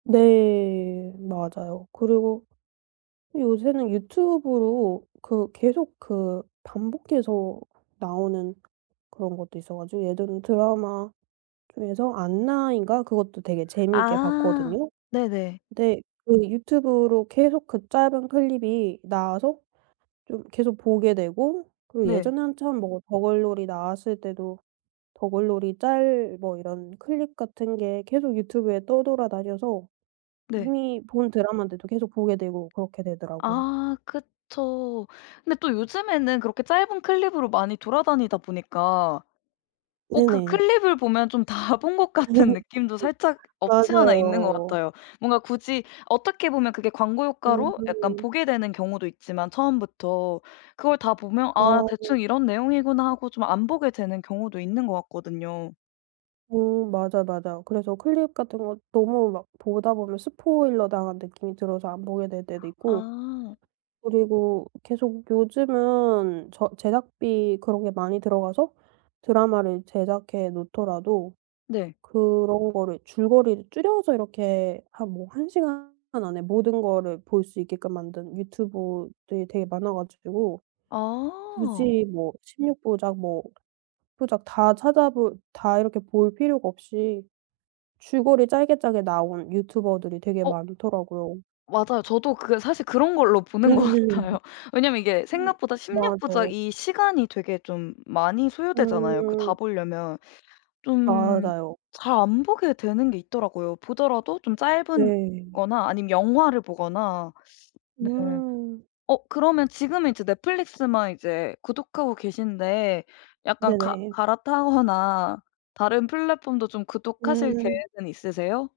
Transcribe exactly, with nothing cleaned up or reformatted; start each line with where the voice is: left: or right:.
right: 네. 맞아요. 그리고 요새는 유튜브로 그 계속 그 반복해서 나오는 그런 것도 있어 가지고 예전에 드라마 중에서 안나인가 그것도 되게 재미있게
left: 아
right: 봤거든요.
left: 네네.
right: 근데 그 유튜브로 계속 그 짧은 클립이 나와서 좀 계속 보게 되고 그리고
left: 네.
right: 예전에 한참 뭐 더글로리 나왔을 때도 더글로리 짤 뭐 이런 클립 같은 게 계속 유튜브에 떠돌아다녀서
left: 네.
right: 이미 본 드라마인데도 계속 보게 되고 그렇게 되더라고요.
left: 아 그쵸. 근데 또 요즘에는 그렇게 짧은 클립으로 많이 돌아다니다 보니까 어 그
right: 네네.
left: 클립을 보면 좀 다 본 것 같은 느낌도 살짝 없지 않아 있는 것
right: 맞아요.
left: 같아요. 뭔가 굳이 어떻게 보면 그게 광고 효과로 약간
right: 음.
left: 보게 되는 경우도 있지만 처음부터 그걸 다 보면 '아
right: 어.
left: 대충 이런 내용이구나.' 하고 좀 안 보게 되는 경우도 있는 것 같거든요.
right: 음. 맞아요, 맞아요. 그래서 클립 같은 거 너무 막 보다 보면 스포일러 당한 느낌이 들어서 안 보게 될 때도 있고
left: 아.
right: 그리고 계속 요즘은 저 제작비 그런 게 많이 들어가서 드라마를 제작해 놓더라도
left: 네.
right: 그런 거를 줄거리를 줄여서 이렇게 한 뭐 한 시간 안에 모든 거를 볼 수 있게끔 만든 유튜버들이 되게 많아 가지고
left: 아.
right: 굳이 뭐 십육 부작 뭐 부작 다 찾아볼 다 이렇게 볼 필요가 없이 줄거리 짧게, 짧게 나온 유튜버들이 되게
left: 어
right: 많더라고요.
left: 맞아요. 저도 그 사실 그런 걸로 보는 것 같아요. 왜냐면 이게 생각보다 십육 부작
right: 맞아요.
left: 이 시간이 되게 좀 많이 소요되잖아요, 그 다
right: 음.
left: 보려면. 좀
right: 맞아요.
left: 잘 안 보게 되는 게 있더라고요. 보더라도 좀 짧은
right: 네.
left: 거나 아님 영화를 보거나 네.
right: 음.
left: 어 그러면 지금은 이제 넷플릭스만 이제 구독하고 계신데 약간 가
right: 네네.
left: 갈아타거나 다른 플랫폼도 좀 구독하실
right: 음.
left: 계획은 있으세요?